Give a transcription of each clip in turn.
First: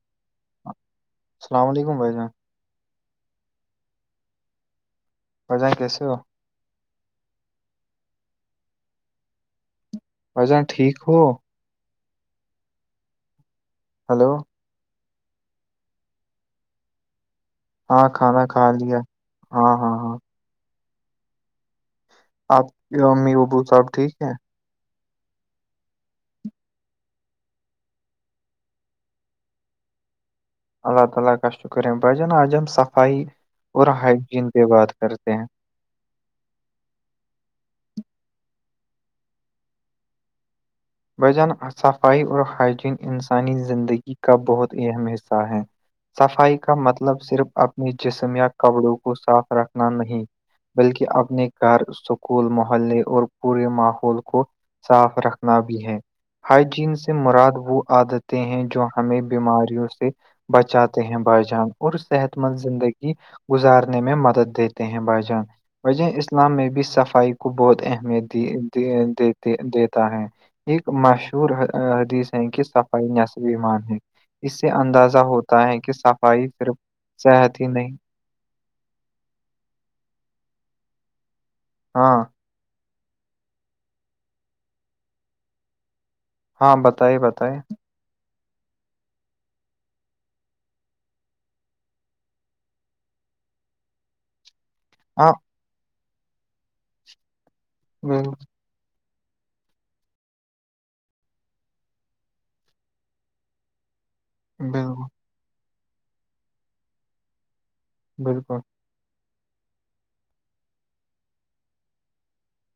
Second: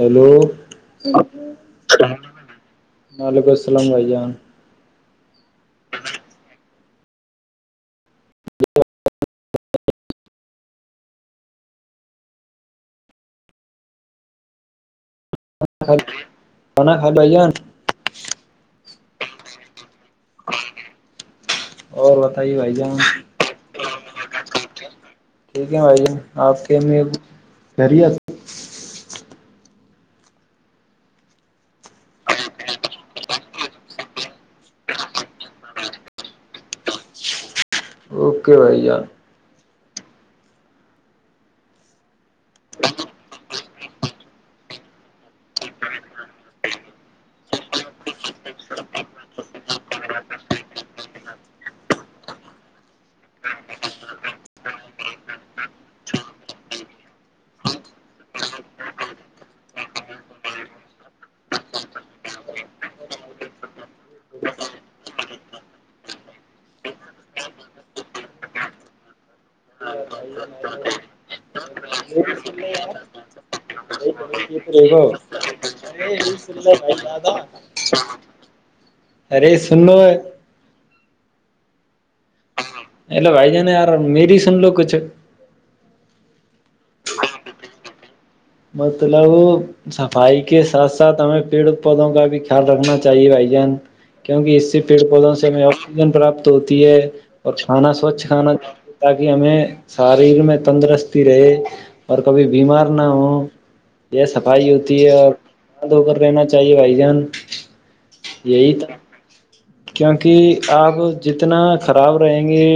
Hello السلام علیکم بھائی جان وعلیکم السلام بھائی جان بجائن کےسو ج [inaudible] بھائی جان ٹھیک ہو ہلو ان کانا کائے بائی جان [inaudible] ہاں کھانا کھا لیا ہاں ہاں ہاں اور بتائیے آپ بھائی جان کی امی ابو صاحب ٹھیک ہیں ٹھیک ہے بھائی جان آپ کے میں گی کا شکر ہے بھائی جان اج صفائی اور بات کرتے ہیں اوکے بھیا بجان صفائی اور ہائجین انسانی زندگی کا بہت اہم حصہ ہے صفائی کا مطلب صرف اپنے جسم یا کپڑوں کو صاف رکھنا نہیں بلکہ اپنے گھر سکول محلے اور پورے ماحول کو صاف رکھنا بھی ہیں ہائجین سے مراد وہ عادتیں ہیں جو ہمیں بیماریوں سے بچاتے ہیں بائی جان اور صحت مند زندگی گزارنے میں مدد دیتے ہیں بھائی جان وجہ اسلام میں بھی صفائی کو بہت اہمیت دی دی دیتا ہے ایک مشہور حدیث ہے کہ صفائیس ومان ہے اس سے اندازہ ہوتا ہے کہ صفائی صرف صحت ہی نہیں ارے سن ہاں ا ل بھائی ج نے ار میری سن لو کچھ ہاں بتائیے بتے مطلب صفائی کے ساتھ ساتھ ہمیں پیڑ پودوں کا بھی خیال رکھنا چاہیے بھائی جان کیونکہ اس سے پیڑ ہاں پودوں سے ہمیں آکسیجن پراپت ہوتی ہے اور کھانا سوچھ بالکل کھانا تاکہ ہمیں شاریر میں تندرستی رہے اور کبھی بیمار نہ ہوں یہ صفائی ہوتی بالکل ہے اور ہاتھ دھ کر رہنا چاہیے بھائی جان بالکل یہی تو کیونکہ آپ جتنا خراب رہیں گے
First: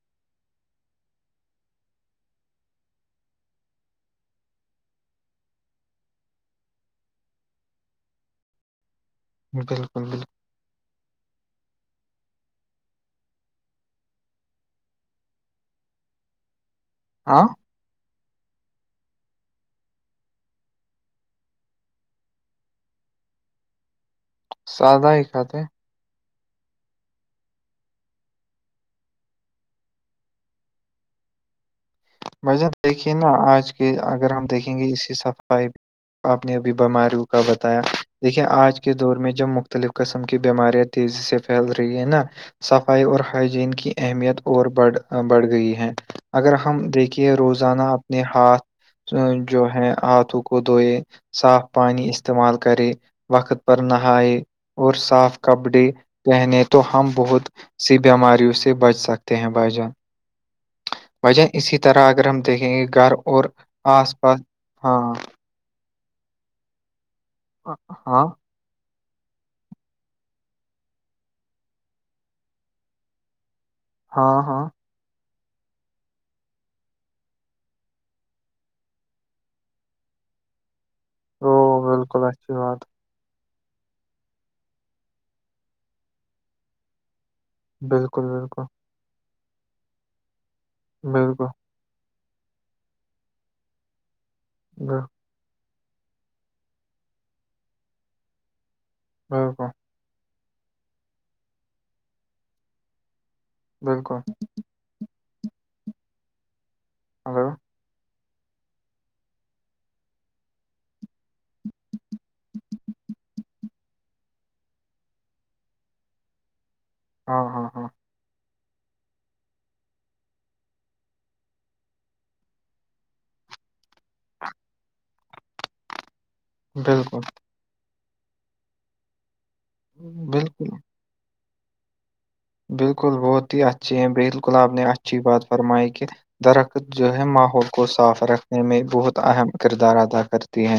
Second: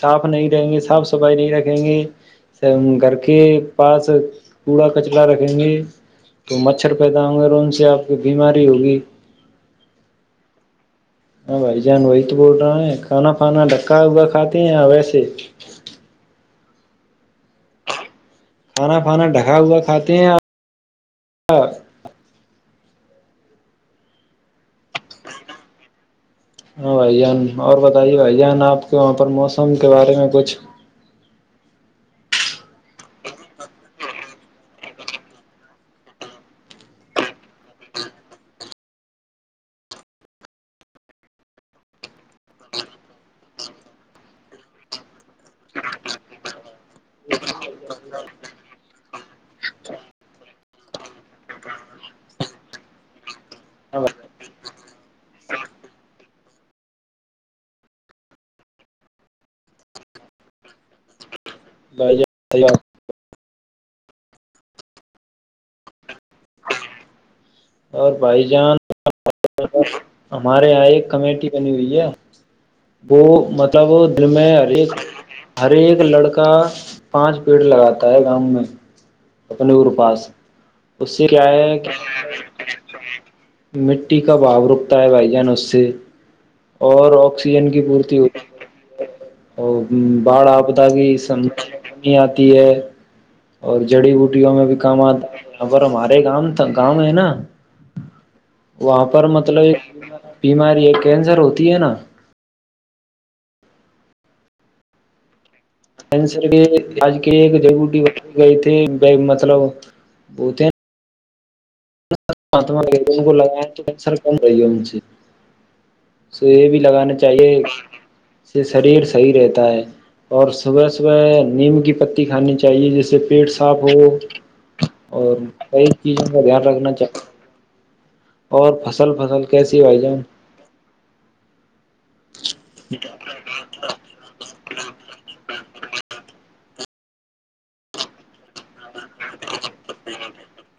صاف نہیں رہیں گے صاف صفائی نہیں رکھیں گے س گھر کے پاس کوڑا کچرا رکھیں گے تو مچھر پیدا ہوں گے اور ان سے آپ کی بیماری ہوگی بالکل بالکل ہاں بھائی جان وہی تو بول رہا ہیں کانا پھانا ڈھکا ہوا کھاتے ہیں ویسے ہاں کھانا پھانا ڈھکا ہوا کھاتے ہیں آپ سادہ ہی کات ہیں ہاں بھائی جان اور بتائیے بھآئی جان آپ کے وہاں پر موسم کے بارے میں کچھ بھائی جان دیکھیے نا آج کے اگر ہم دیکھیں گے اس کی سفائی آپ نے ابھی بیماریوں کا بتایا دیکھیے آج کے دور میں جب مختلف قسم کی بیماریاں تیزی سے پھیل رہی ہے نا صفائی اور ہائجین کی اہمیت اور بڑھ گئی ہے اگر ہم دیکھے کہ روزانہ اپنے ہاتھ جو ہے ہاتھوں کو دھوئے صاف پانی کا استعمال کرے وقت پر ہاں نہائے اور صاف کپڑے پہنے تو ہم بہت سے بیماریوں سے بچ سکتے ہیں بھائی جان بھائی جان اسی طرح طرح بھائی اگر ہم دیکھیں جان گے گھر اور آس پاس ہاں ہاں اور بھائی جان ہمارے یہاں ایک کمیٹی بنی ہوئی ہے وہ مطلب جو ہاں میں ہاں ہر ایک ہر ایک لڑکا پانچ پیڑ لگاتا ہے گاؤں میں اپنے گھرو کے پاس اس سے کیا وہ ہے بالکل اچھی بات مٹی کا بھاؤ رکتا ہے بھائی جان اس سے اور آکسیجن کی پورتی بالکل ہو بالکل اور باڑھ آپدا کی بالکل سمسیا کتنی آتی ہے اور جڑی بوٹیوں میں بھی کام آتا ہے یہاں پر ہمارے گاؤں مے تو کام ہے نا وہاں پر مطلب بالکل ایک بیماری ہے کینسر ہوتی ہے نا بالکل کینسر کے لیے آج کے ہلو ایک جڑی بوٹی ہوتی ہے مطلب ہوتے ہے نا مطلب پیڑ پودھے لگانے تو کیسر کم ہو رہے نا اس لیے یہ بھی لگا رہے ہے ہاں چاہیے ہاں اس ہاں سے شریر صحی رہتا ہے اور صبح صبح نیم کی پتی کھانی چاہیے جس سے پیٹ صاف ہو اور کئی چیزوں کا دھیان رکھنا چاہیے بالکل اور فصل وصل کیسی بھائی جان بالکل بالکل بہت ہی اچھی اپ بلکل اچھی بات فرمائی کہ درخت جو ہے ماحول کو صاف رکھنے میں بہت اہم کردار ادا کرتی ہے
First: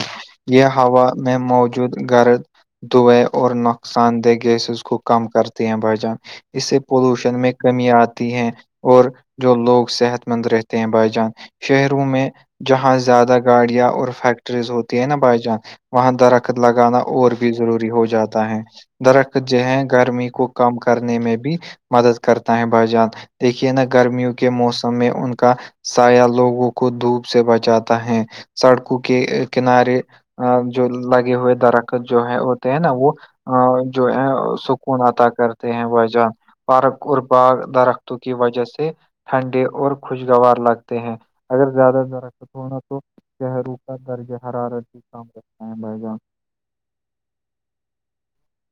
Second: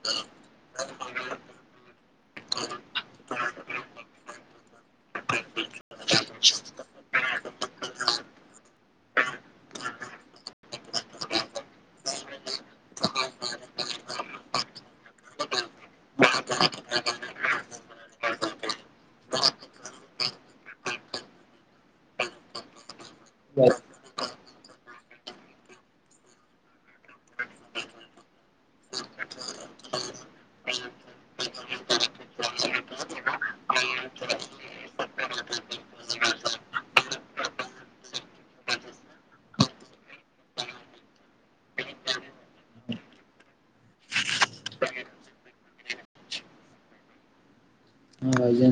یہ ہوا میں موجود گرض دھوئے اور نقصان دہ گیسز کو کم کرتے ہیں بھائی جان اس سے پولوشن میں کمی آتی ہے اور جو لوگ صحت مند رہتے ہیں بھائی جان شہروں میں جہاں زیادہ گاڑیاں اور فیکٹریز ہوتی ہے نا بھائی جان وہاں درخت لگانا اور بھی ضروری ہو جاتا ہے درخت جو ہے گرمی کو کم کرنے میں بھی مدد کرتا ہے بھائی جان ہاں دیکھیے نا گرمیوں کے موسم میں ان کا سایا لوگوں کو دھوپ سے بچاتا ہے سڑکوں کے کنارے آگ جو لگے ہوئے درخت جو ہے ہوتے ہیں نا وہ جو ہے سکون عطا کرتے ہیں جو ہے نا بارک اور باغ درختوں کی وجہ سے ٹھنڈے اور خوشگوار لگتے ہیں اگر زیادہ ترخت ہونا تو شہروں کا درجہ حرارت بھی کام رکھتا ہے بھائی جان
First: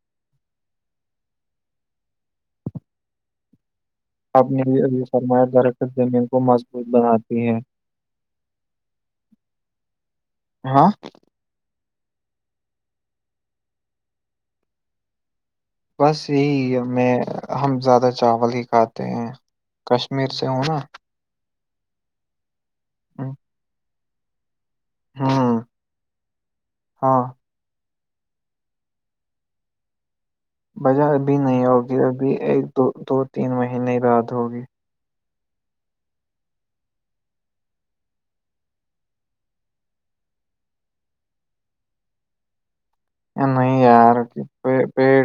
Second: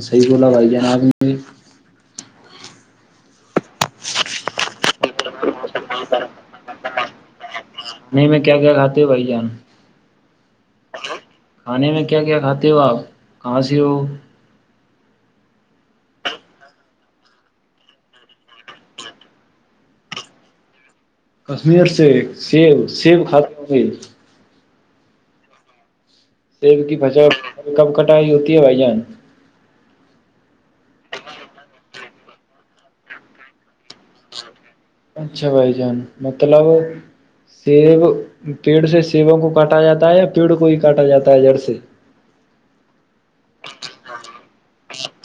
صیح بولا بھائی جان آپ اپنے ابھی ابھی فرمایا کہ درخت زمین کو مضبوط بناتی ہیں نہیں میں کیا کیا کہہ رہا تھا بھائی جان ہاں کھانے میں کیا کیا کھاتے ہو آپ کہاں سے ہو بس یہی ہم میں ہم زیادہ چاول ہی کھاتے ہیں کشمیر سے ہووں نا کشمیر سے سیب سیب کھاتی ہوں گی ہاں سیب کی فجا کب کٹائی ہوتی ہے بھائی جان بجہ ابھی نہیں ہوگی ابھی ایک دو دو تین مہینے رعد ہوگی اچھا بھائی جان مطلب سیب پیڑ سے سیبوں کو کاٹا جاتا ہے یا پیڑ کو ہی کاٹا جاتا ہے جڑ سے نہیں یار کہ پیڑ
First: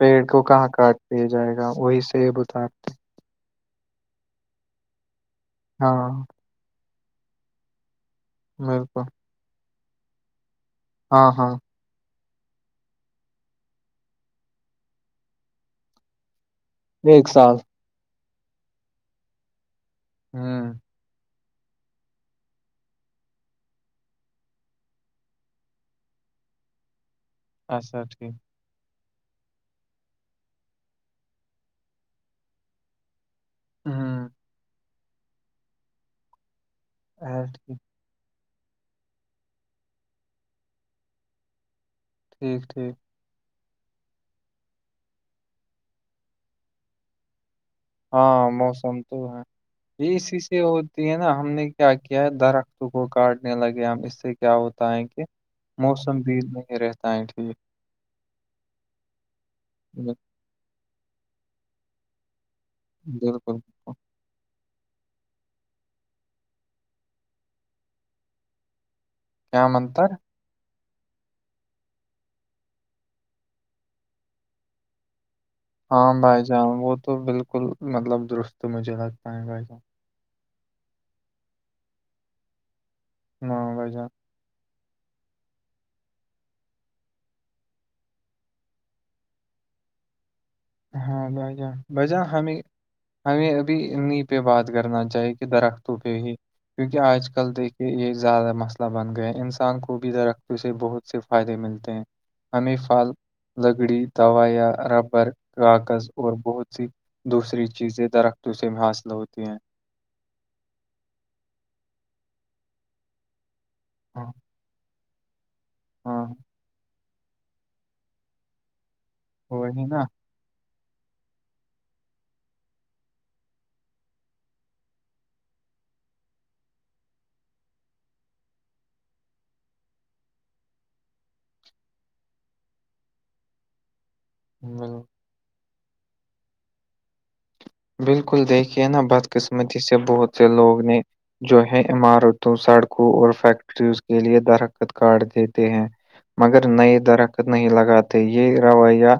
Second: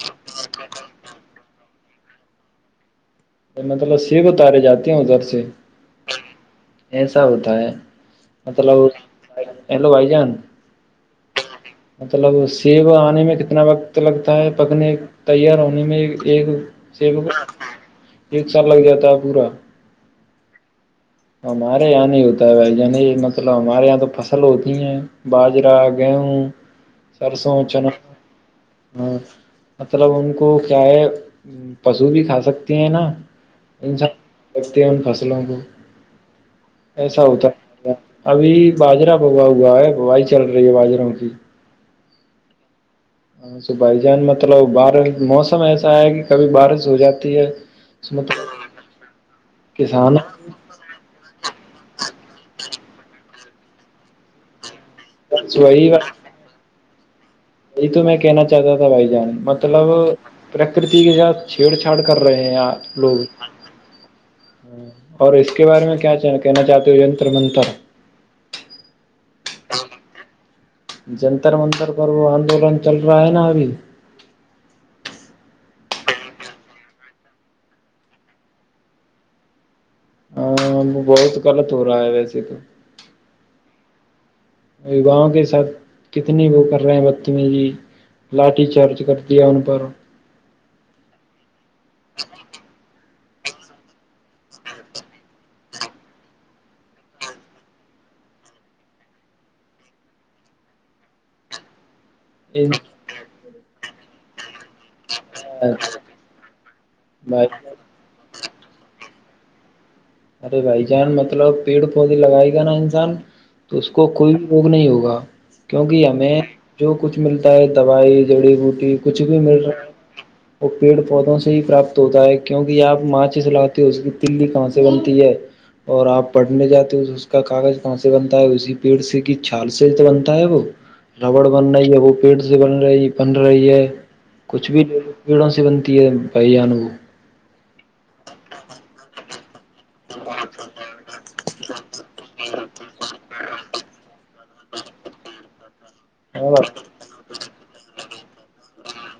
پیڑ کو کہاں کاٹ دیا جائے گا وہی سے یہ اتارتے میںطلب سیب اتارے جاتی ادھر سے ہاں ایسا ہوتا ہے مطلب بالکل ہیلو بھائی جان ہاں ہاں مطلب سیب آنے میں کتنا وقت لگتا ہے پکنے تیار ہونے میں ایک سے ایک سال ایک سال لگ جاتا ہے پورا [unintelligible] ہمارے یہاں نہیں ہوتا ہے بھائی عنی مطلب ہمارے یہاں تو فصل ہوتی ہیں باجرا گیہوں سرسوں اچھا چنا ٹھیک ہاں مطلب ان کو کیا ہے پشو بھی کھا سکتے ہیں نا ہوں انسب لگتے ہیں ان فصلوں کو ایسا اچھا، ہوتا ٹھیک ابھی باجرہ با ہوا ہے بوائی چل رہی ہے باجروں کی ٹھیک ٹھیک اں س بھائی جان مطلب بارش موسم ایسا ہے کہ کبھی بارش ہو جاتی ہے ہاں مطلب موسم تو ہے کسان اس ہوتی ہے نا ہم نے کیا کیا ہے درخت کو کاٹنے لگے ہم اس سے کیا ہوتا ہے کہ موسم بھی نہیں ریتائ ٹھیک جی تو میں کہنا چاہتا تھا بھائی جان مطلب بالکل پرکرتی کے ساتھ چھیڑ چھاڑ کر رہے ہیں آ لوگ بالکل، اور اس کے بارے میں کیا کہنا چاہتی ہوں نتر منتر کیا نتر جنتر منتر پر وہ آندولن چل رہا ہے نا ابھی ہاں بھائی جان وہ تو بالکل مطلب درست مجھے لگتا ہے بھائی جان بہت غلط ہو رہا ہے ویسے تو ہاں ب جان گاؤں کے ساتھ کتنے وہ کر رہے ہیں بقتمی جی لاٹھی چارج کر دیا ن پرار ہاں ب جا ب جا ہمیں ہمیں ابھی انیں پہ بات کرنا چاہیے کہ درختوں پہ ہی کیونکہ آج کل دیکھیے یہ زیادہ مسئلہ بن گیا ہے انسان کو بھی درختوں سے بہت سے فائدے ملتے ہیں ہمیں پھل لکڑی دوائیاں ربر کاغذ اور بہت سی بھائی دوسری چیزیں درختوں سے میں حاصل ہوتی ہیں ارے بھائی جان مطلب پیڑ پودے لگائے گا نا انسان تو اس کو ہاں کوئی روگ نہیں ہوگا کیونکہ ہاں ہمیں جو کچھ ملتا ہے دوائی جڑی بوٹی کچھ بھی مل وہی رہا نا وہ پیڑ پودوں سے ہی پراپت ہوتا ہے کیوںکہ آپ ماںچ سے لاتے ہو اس کی تلی کہاں سے بنت ہے اور آپ پڑھنے جاتے ہو اس کا کاغذ کہاں سے بنتا ہے اسی پیڑ سے کی چھال سے تو بنتا ہے وہ ربڑ بن رہی ہے وہ پیڑ سے بن رہی بن رہی ہے کچھ بھی بالکل پیڑوں سے بنتی ہے بھائی جان وہ بالکل دیکھیے نا بد قسمتی سے بہت لوگ نے جو ہے عمارتوں سڑکوں اور فیکٹریز کے لیے درکت کارڈ دیتے ہیں مگر نئے درخت نہیں لگاتے یہ رویہ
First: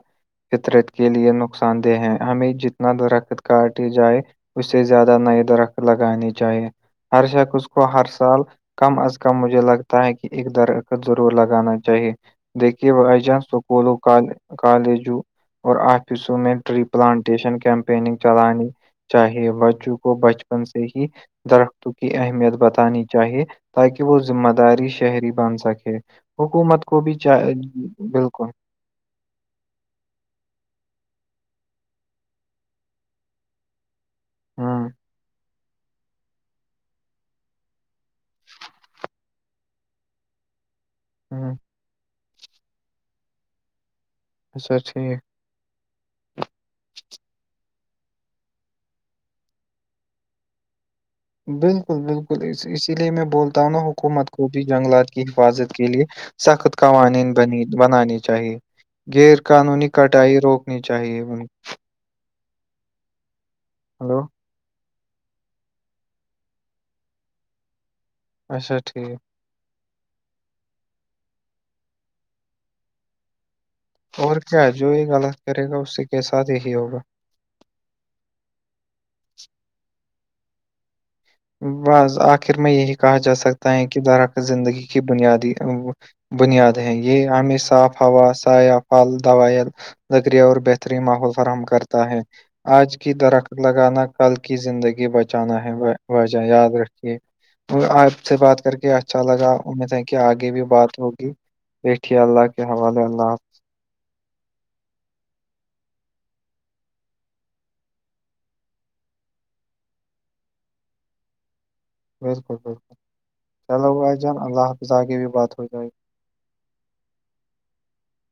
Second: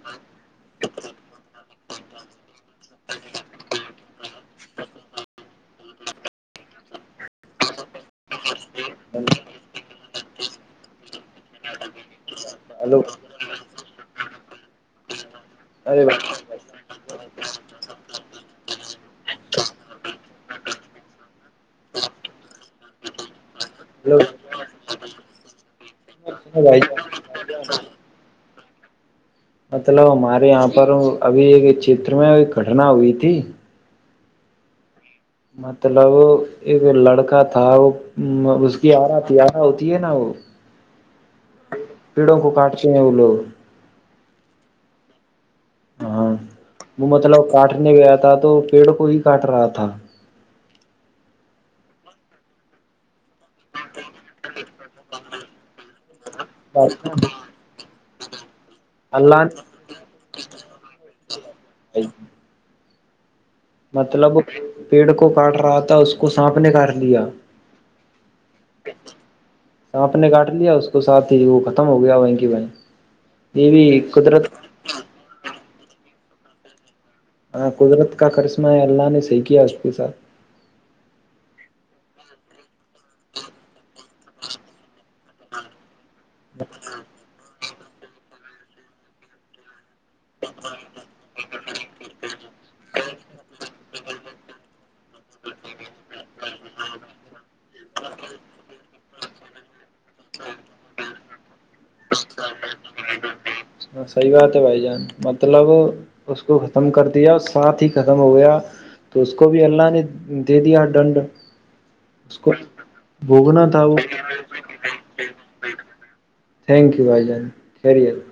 فطرت کے لیے نقصان دہ ہیں ہمیں جتنا درا کاٹی جائے اسے زیادہ نئی درخت لگانی چاہیے ہر شخص اس کو ہر سال کم از کم مجھے لگتا ہے کہ ایک درت ضرور لگانا چاہیے دیکھیے ہلو وہ جان سپولوںال کالجوں اور ارے آفسوں میں ٹری پلانٹیشن کیمپیننگ چلانی چاہے وج کو بچپن سے ہی درختوں کی اہمیت بتانی چاہیے تاکہ ہلو وہ ذمہ داری شہری بن سکے بھائی حکومت کو بھی جان، چاہ بالکل مطلب ہمارے یہاں پر ابھی ایک چتر میں گٹنا ہوئی تھی ہاں مطلب ایک لڑکا تھا وہ اس کی آرا تارا ہوتی ہے نا وہ ہاں پڑوں کو کاٹ کے نہیں اولو اچا ٹھیک ہاں وہ مطلب کاٹنے گیا تھا تو پیڑ کو ہی کاٹ رہا تھا بالکل بالکل اس اسی لیے میں بولتا ہوں نا حکومت کو بھی جنگلات کی حفاظت کے لیے سخت قوانین بنی بنانی چاہیے غیر اللہ نے قانونی کٹائی روکنی چاہیے انہیں [inaudible] کو۔ ہلو مطلب پیڑ کو کاٹ رہا تھا اس کو سانپ نے کر لیا اچھا ٹھیک سانپ نے کاٹ لیا اس کو ساتھ ہی وہ ختم ہو گیا وہیں کی وہیں یہ بھی اور قدرت کیا جو یہ غلط کرے گا اس سے کےساتھ ہی ہی ہوگا ہاں قدرت کا کرسمہ ہے اللہ نے صحیح کیا اس کے ساتھ ب آخر میں یہی کہا جا سکتا ہے کہ در کا زندگی کی بنیادی بنیاد ہیں یہ ہمیں صاف ہوا سایہ پھل دوائ نذکریہ اور بہترین ماحول فراہم کرتا ہے آج کی درخت لگانا کل کی زندگی بچانا ہے وجہ یاد رکھیے آپ سے بات کر کے اچھا لگا امید ہے کہ آگے بھی بات ہوگی دیکھیے اللہ کے حوالے اللہپ صحیح بات ہے بھائی جان مطلب اس کو ختم کر دیا ساتھ ہی ختم ہو گیا تو اس کو بھی اللہ نے دے دیا دنڈ بالکل بالکل بھوگنا تھا چلو وہ وہھائی جان اللہ حافظ آ کے بھی بات ہو جائے گی تھینک یو بھائی جان خیری اللہ